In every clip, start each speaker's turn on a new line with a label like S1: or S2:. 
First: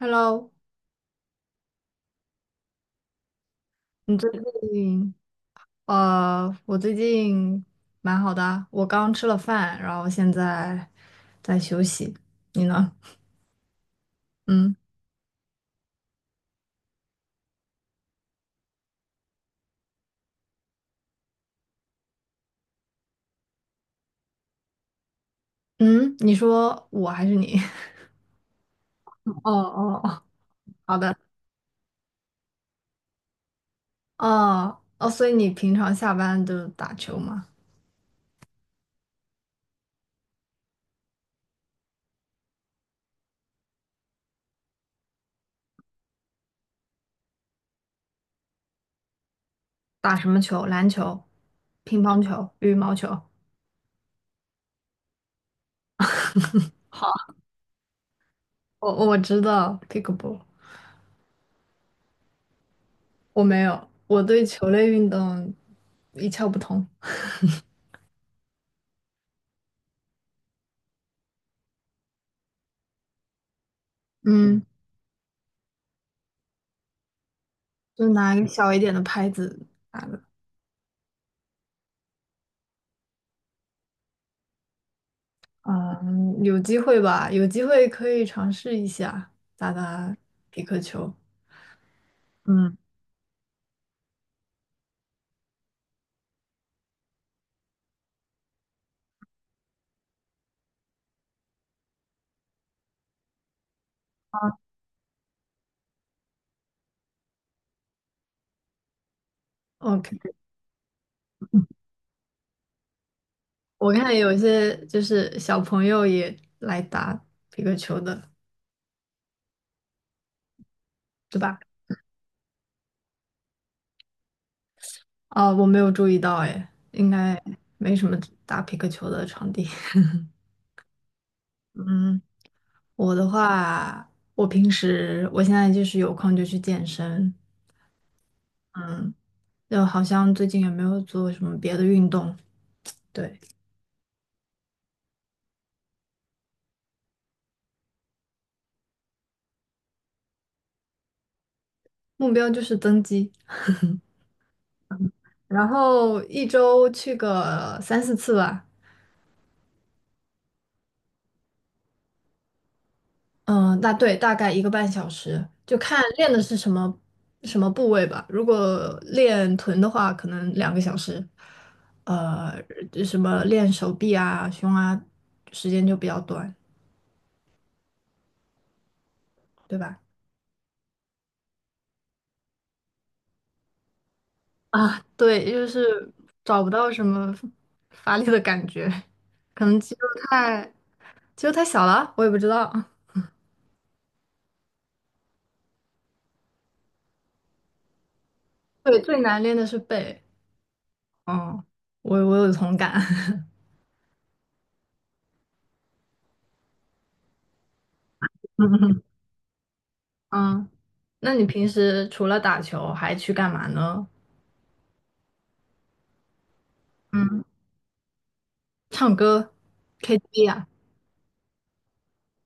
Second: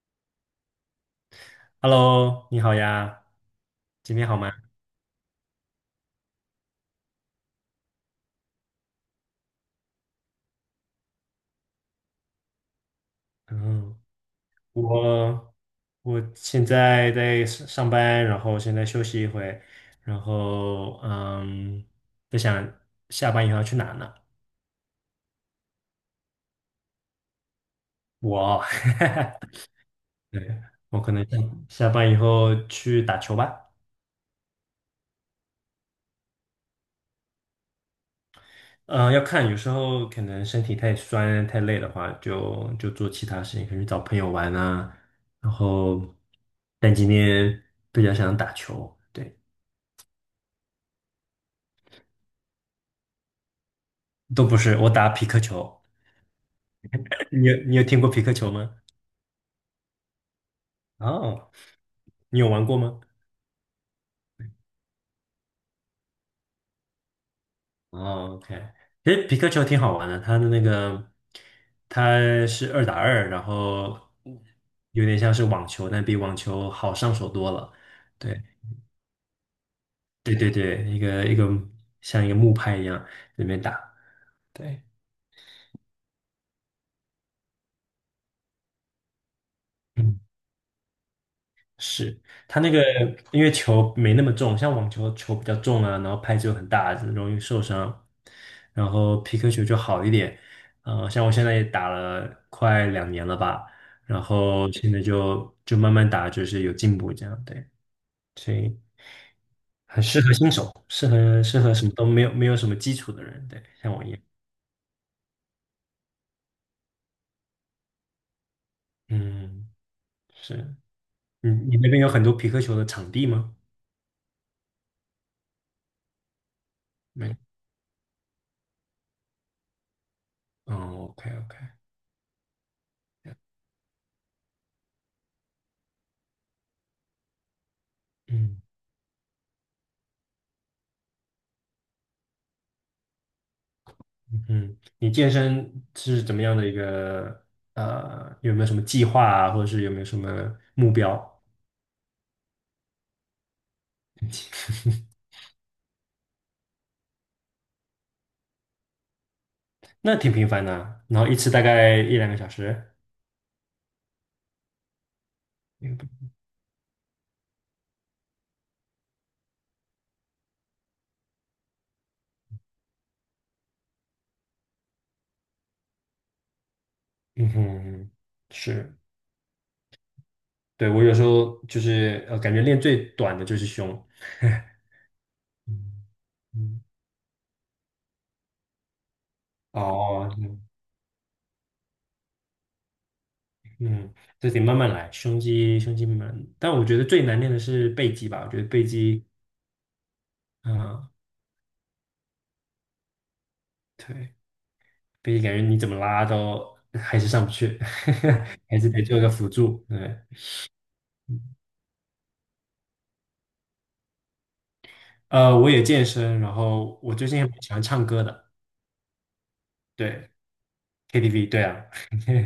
S1: Hello，
S2: Hello，你好呀，今
S1: 你
S2: 天
S1: 最
S2: 好吗？
S1: 近呃，我最近蛮好的啊，我刚吃了饭，然后现在在休息。你呢？
S2: 嗯，
S1: 嗯
S2: 我我现在在上班，然后现在休息一会，然后在想下班以后要去哪呢？
S1: 嗯，你说我还是你？
S2: 我，
S1: 哦哦哦，
S2: 对，
S1: 好
S2: 我可
S1: 的。
S2: 能下班以后去打球吧。
S1: 哦哦，所以你平常下班就打球吗？
S2: 嗯、要看，有时候可能身体太酸太累的话，就做其他事情，可能去找朋友玩啊。然后，但今天比较想打球，对。
S1: 打什么球？篮球、乒乓球、羽毛球。
S2: 都不是，我打皮克球。
S1: 好，
S2: 你有听过皮克球吗？
S1: 我知道 pickleball，
S2: 哦，你有玩过吗？
S1: 我没有，我对球类运动一窍不通。
S2: 哦，OK,其实皮克球挺好玩的，它的那个它是2打2，然后
S1: 嗯，
S2: 有点像是网球，但比网球好上手多了。
S1: 就拿一
S2: 对
S1: 个小一点的拍子打的。
S2: 对对对，一个像一个木拍一样里面打。对，
S1: 嗯，有机会吧，有机会可以尝试一下打打
S2: 嗯。
S1: 匹克球。
S2: 是它那
S1: 嗯
S2: 个，因为球没那么重，像网球比较重啊，然后拍子又很大，容易受伤。然后皮克球就好一点，像我现在也打了快2年了吧，然后现在就慢慢打，就是有进步这样，对，所以很
S1: ，OK，
S2: 适合新手，适合什么都没有什么基础的人，对，
S1: 我
S2: 像我一
S1: 看
S2: 样，
S1: 有一些就是小朋友也来打匹克球的，
S2: 嗯，是，
S1: 对
S2: 你
S1: 吧？
S2: 你那边有很多皮克球的场地吗？
S1: 啊，我没有注意到，哎，应
S2: 没，
S1: 该没什么打匹克球的场地。
S2: 哦，OK OK，
S1: 嗯，我的话，我平时我现在就是有空就去健身，
S2: 嗯。
S1: 嗯，就好像最近也没有做什么别的运动，对，
S2: 嗯，你健身是怎么样的一个有没有什么计划啊，或者是有没有什么目标？
S1: 目标就是增肌。然后一周去个三四次吧，
S2: 那挺频繁的啊然后一次大概一两个小时。
S1: 嗯，大概一个半小时，就看
S2: 嗯
S1: 练的是什么部位吧。如果练臀的话，可能两个小时，呃，就什么练手臂啊、胸啊，时间就比较短，
S2: 嗯哼，是，
S1: 对吧？
S2: 对，我有时候就是感觉练最短的就是胸。
S1: 啊，对，就
S2: 嗯
S1: 是找不
S2: 嗯
S1: 到什么发力的感觉，可能肌肉
S2: 哦，
S1: 太肌肉太小了，我也不知道。
S2: 嗯，这得慢慢来，胸肌慢慢，但我觉得最难练的是背肌吧，我觉得背
S1: 对，最
S2: 肌，
S1: 难练的是背，
S2: 嗯，
S1: 嗯，我有同感。
S2: 对。毕竟感觉你怎么拉都还是上不去，还是 得做个辅助。对，
S1: 嗯。那你平时除了打球还去干嘛呢？
S2: 我也健身，然后我最近
S1: 嗯，
S2: 也蛮喜欢唱歌的，
S1: 唱歌、
S2: 对
S1: KTV 啊？
S2: ，KTV，对啊，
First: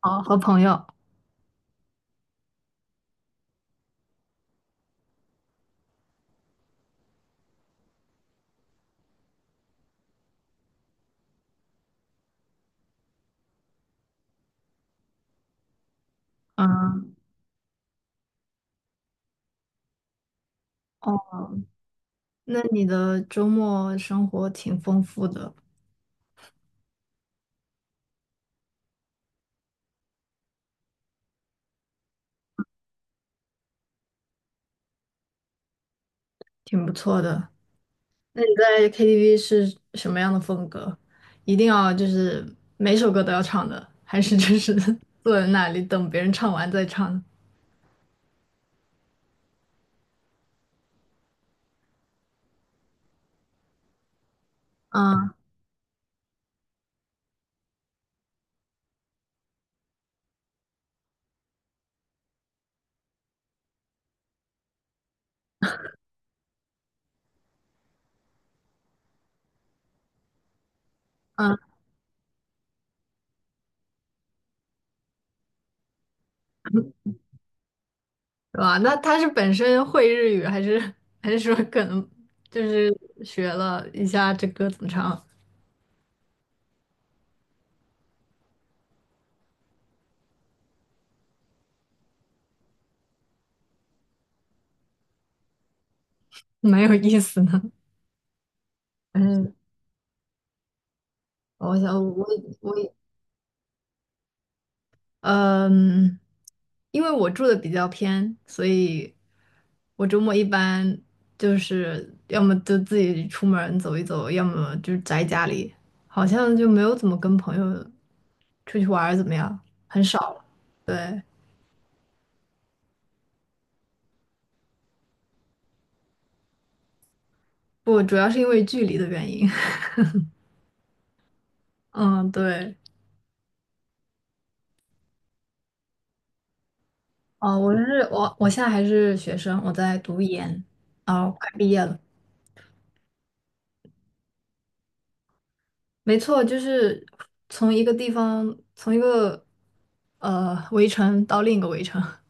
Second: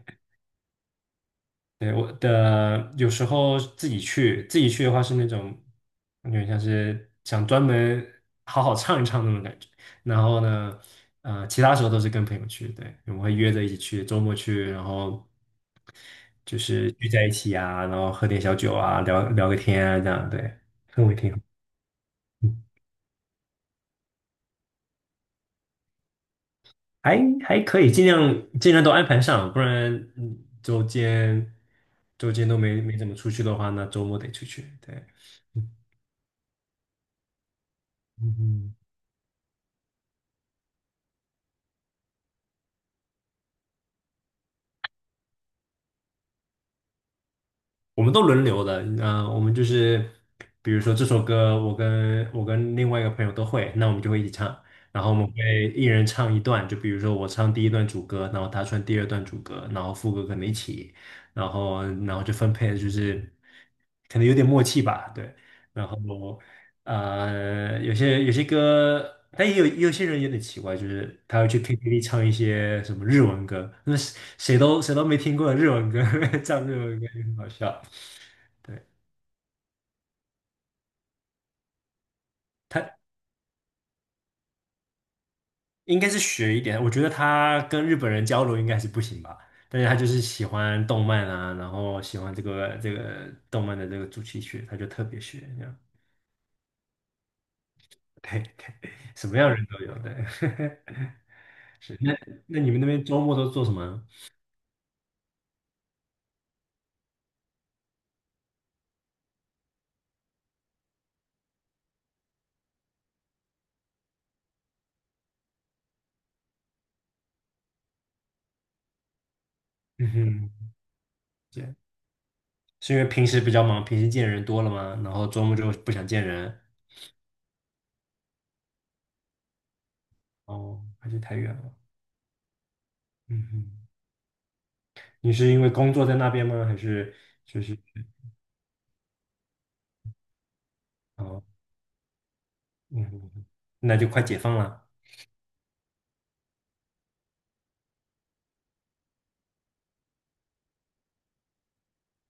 S1: 哦，和朋友。
S2: 对我的有时候自己去的话是那种有点像是想专门好好唱一唱那种感觉。然后呢，其他时候都是跟朋友去，对，我们会约着一起去，周末去，然后就是聚
S1: 嗯，
S2: 在一起啊，然后喝点小酒啊，聊聊个天啊，这样，对，氛围挺好。
S1: 哦，那你的周末生活挺丰富的，
S2: 还还可以，尽量都安排上，不然周间都没怎么出去的话，那周末得出去。对，嗯
S1: 挺不错的。那你
S2: 嗯。
S1: 在 KTV 是什么样的风格？一定要就是每首歌都要唱的，还是就是 坐在那里等别人唱完再唱，
S2: 我们都轮流的，我们就是比如说这首歌，我跟另外一个朋友都会，那我们就会一起唱，然后我们
S1: 嗯
S2: 会一人唱一段，就比如说我唱第一段主歌，然后他唱第二段主歌，然后副歌可能一起，然后就分配，就是可能有点默契吧，对，然后有些歌。但也有些人有点奇怪，就是他会
S1: 嗯，
S2: 去 KTV 唱一些什么日文歌，那谁都没听过的日文歌，唱日文歌也很好笑。
S1: 是吧？
S2: 对，
S1: 那他是本身会日语，还是说可能就是
S2: 他
S1: 学了一下这歌怎么唱？
S2: 应该是学一点，我觉得他跟日本人交流应该是不行吧，但是他就是喜欢动漫啊，然后喜欢这个动漫的这个主题曲，他就特别学这样。
S1: 蛮有意思的。
S2: 对对，什么样
S1: 嗯，
S2: 的人都有，对，
S1: 我 想
S2: 是。那
S1: 我
S2: 那你
S1: 我
S2: 们那边周末都做什么？
S1: 嗯，因为我住的比较偏，所以我周末一般就是要么就自己出门儿走一走，要么就是宅家里，好像就没有怎么跟朋友出去玩儿怎么样？很
S2: 嗯
S1: 少了，
S2: 哼，
S1: 对，
S2: 这样是因为平时比较忙，平时见人多了吗？然后周末就不想见人，
S1: 不，主要是因为距离的原因。
S2: 哦，还是太远了。
S1: 嗯，对。
S2: 嗯哼，你是因为工作在那边吗？还是
S1: 哦，
S2: 就
S1: 我
S2: 是
S1: 是我，我现在还是学生，我在读研，哦，
S2: 哦，
S1: 快毕业了。
S2: 嗯哼，那就快解放了。
S1: 没错，就是从一个呃围城到另一个围城。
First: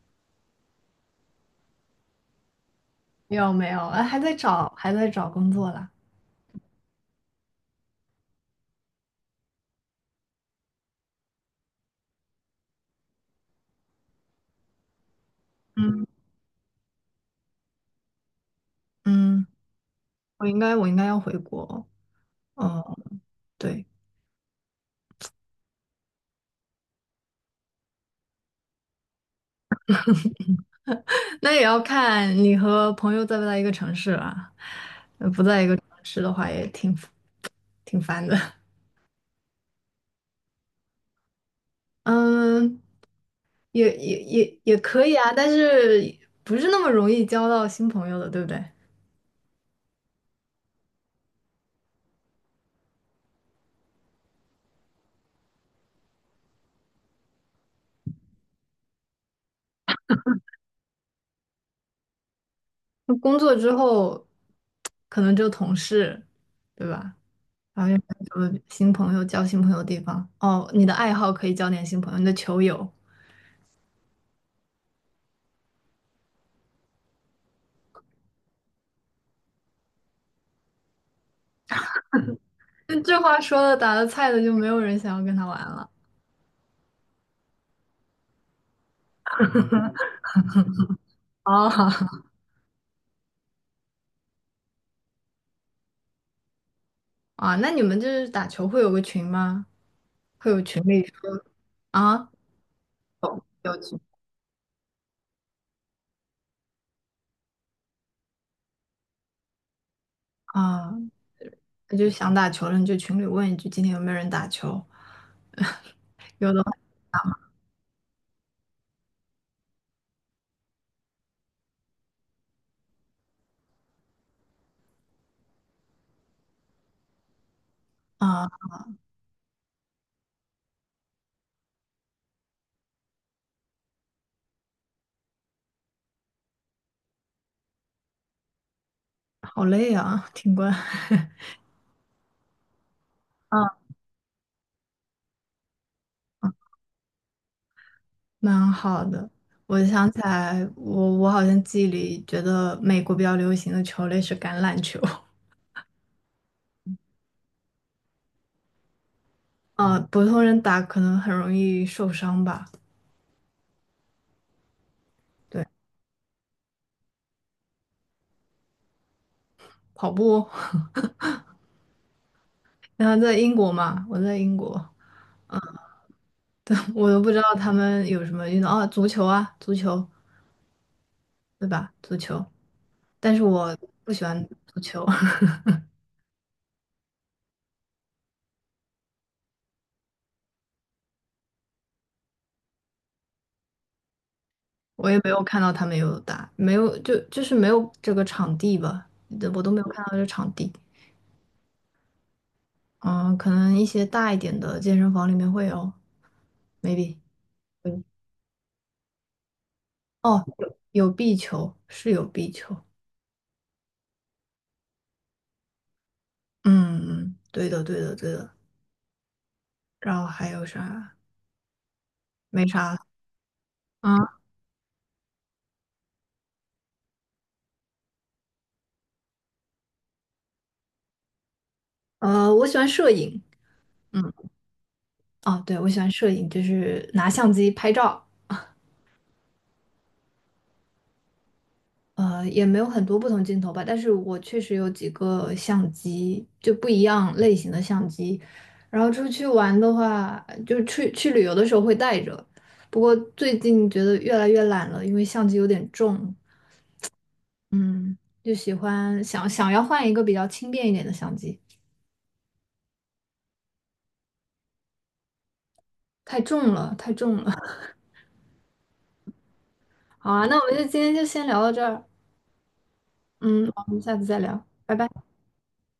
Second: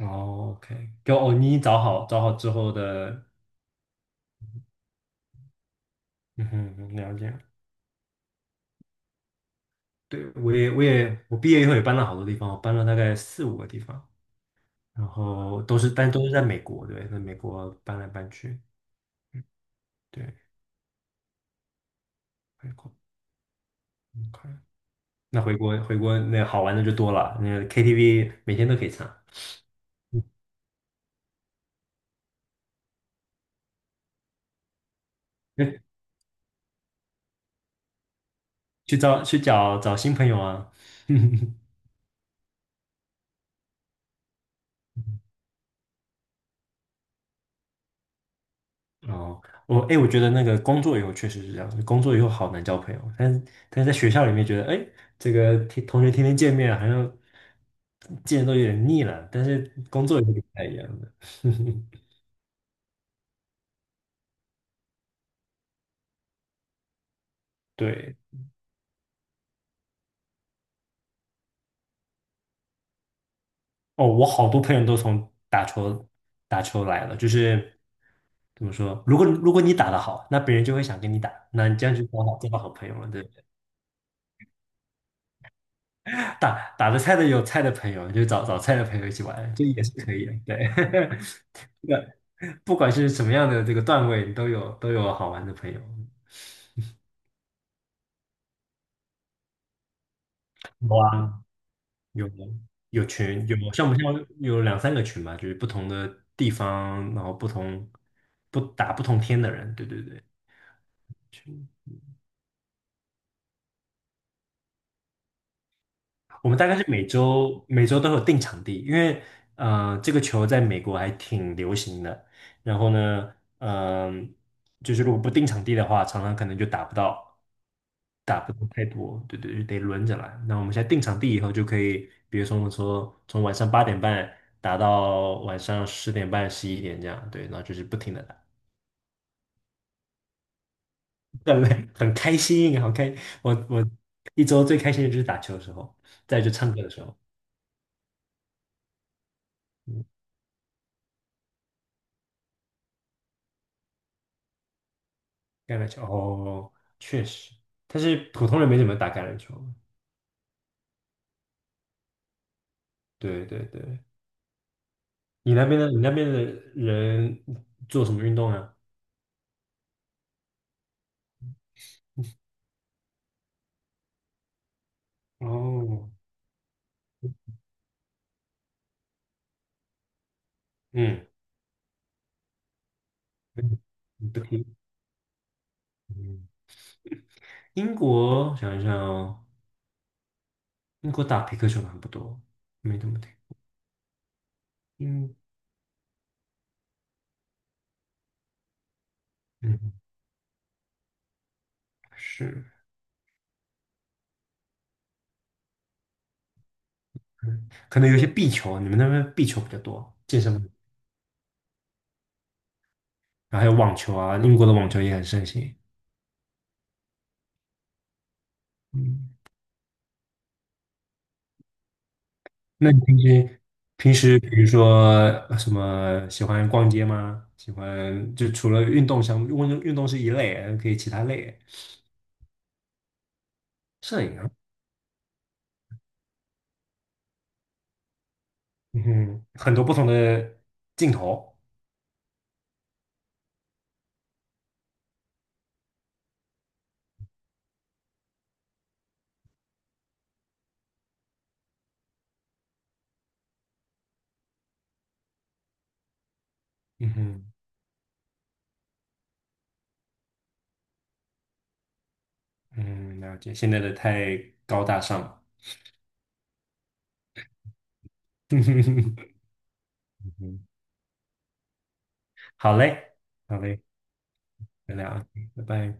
S2: 哦，OK，就哦，你找好之后的，
S1: 没有，哎，还在找工作啦。
S2: 嗯哼，了解。对，我毕业以后也搬了好多地方，我搬了大概四五个地方，然后但都是在美国，对，在美国搬来搬去，嗯，
S1: 嗯，
S2: 对，
S1: 我应该要回国。
S2: 回国
S1: 哦，对，
S2: ，OK，那回国那好玩的就多了，那 KTV 每天都可以唱，
S1: 那也要看你和朋友在不在一个城市啦。呃，不在一个
S2: 嗯
S1: 城市的话，也挺烦的。
S2: 去找新朋友啊，
S1: 嗯，也可以啊，但是不是那么容易交到新朋友的，对不对？
S2: 哦，我哎、诶我觉得那个工作以后确实是这样，工作以后好难交朋友，但是在学校里面觉得，哎、这个天同学天天见面，好像见都有点腻了，但是工作以后就不太一样了。
S1: 那工作之后，可能就同事，对吧？然后又没
S2: 对，
S1: 有很多新朋友，交新朋友的地方？哦，你的爱好可以交点新朋友，你的球友。
S2: 哦，我好多朋友都从打球来了，就是怎么说，如果你打得好，那别人就会想跟你打，那你这样就刚好交到好朋友
S1: 那
S2: 了，
S1: 这
S2: 对，不
S1: 话
S2: 对？
S1: 说的，打的菜的就没有人想要跟他玩了。
S2: 打得菜的有菜的朋友，就找菜的朋友一起玩，这也是可以的，对。
S1: 哦，
S2: 不管是什么样的这个段位，都有好玩的朋友。
S1: 啊，那你们就是打球会有个群吗？会有群
S2: 有
S1: 里
S2: 啊，
S1: 啊？
S2: 有有群，有
S1: 有
S2: 像我
S1: 群
S2: 们现在有两三个群吧，就是不同的地方，然后不同天的人，对对对，
S1: 啊？
S2: 群。
S1: 那就想打球了，你就群里问一句，今天有没有人打球？
S2: 我们大概是每周都有定场地，因为这个球在美国还挺流行的，然后呢，就是如果不定场地的话，常常可能就打不到，打
S1: 啊，
S2: 不到太多，对对，就得轮着来。那我们现在定场地以后就可以，比如说我们说从晚上8点半打到晚上10点半、11点这样，对，然后就是不停的打，
S1: 好累啊，挺官。
S2: 很累，很开心，好开。我
S1: 啊。
S2: 我一周最开心的就是打球的时候，再就唱歌的时候，
S1: 蛮好的。我
S2: 嗯，
S1: 想起来，我好像记忆里觉得美国比较流行的球类是橄榄球。
S2: 橄榄球哦，确实，但是普通人没怎么打橄榄球。
S1: 啊，普通人打可能很容易受伤吧。
S2: 对对对，你那
S1: 对，
S2: 边的你那边的人做什么运动啊？
S1: 跑步。然后在英国嘛，我在英国，
S2: 哦，
S1: 我都不知道他们有什么运动啊，足球，
S2: 嗯，
S1: 对吧？足球，但是我
S2: 嗯，
S1: 不喜
S2: 你不
S1: 欢
S2: 听，
S1: 足球。
S2: 嗯英国想一想，哦，英国打皮克球的还不多，没怎么听。
S1: 我也没
S2: 英
S1: 有看到他们有打，没有就就是没有这个场地吧，我都没有
S2: 嗯
S1: 看到这场地。
S2: 是，
S1: 嗯，可能一些大一点的健身房里面会有，maybe。
S2: 嗯，可
S1: 嗯，
S2: 能有一些壁球啊，你们那边壁球比较多，健
S1: 哦，
S2: 身房，
S1: 有壁球，是有壁球。
S2: 然后还有网球啊，英国的网球也很盛行。
S1: 嗯，对的对的对的。
S2: 嗯，
S1: 然后还有啥？没
S2: 那你
S1: 啥。
S2: 平时平
S1: 啊，
S2: 时比如说什么喜欢逛街吗？喜欢就除了运动项目，运动是一类，还可以其他类。
S1: 呃，我喜欢摄影。
S2: 摄
S1: 嗯，
S2: 影啊，
S1: 哦，对，我喜欢摄影，就是拿相机拍照。
S2: 很多不同的镜头，
S1: 呃，也没有很多不同镜头吧，但是我确实有几个相机，就不一样类型的相机。然后出去玩的话，就去旅游的时候会带着，不过最近觉得越来越懒了，因为相机有点重，
S2: 嗯哼，
S1: 嗯，就喜欢想要换一个比较轻便一点的相机，
S2: 嗯，了解。现在的太高大上了。
S1: 太重了，太重了。
S2: 哼哼
S1: 好啊，那
S2: 哼
S1: 我们就今天就先聊到这儿，
S2: 好嘞，好
S1: 嗯，
S2: 嘞，
S1: 我们下次再聊，拜
S2: 再
S1: 拜。
S2: 聊啊，拜拜。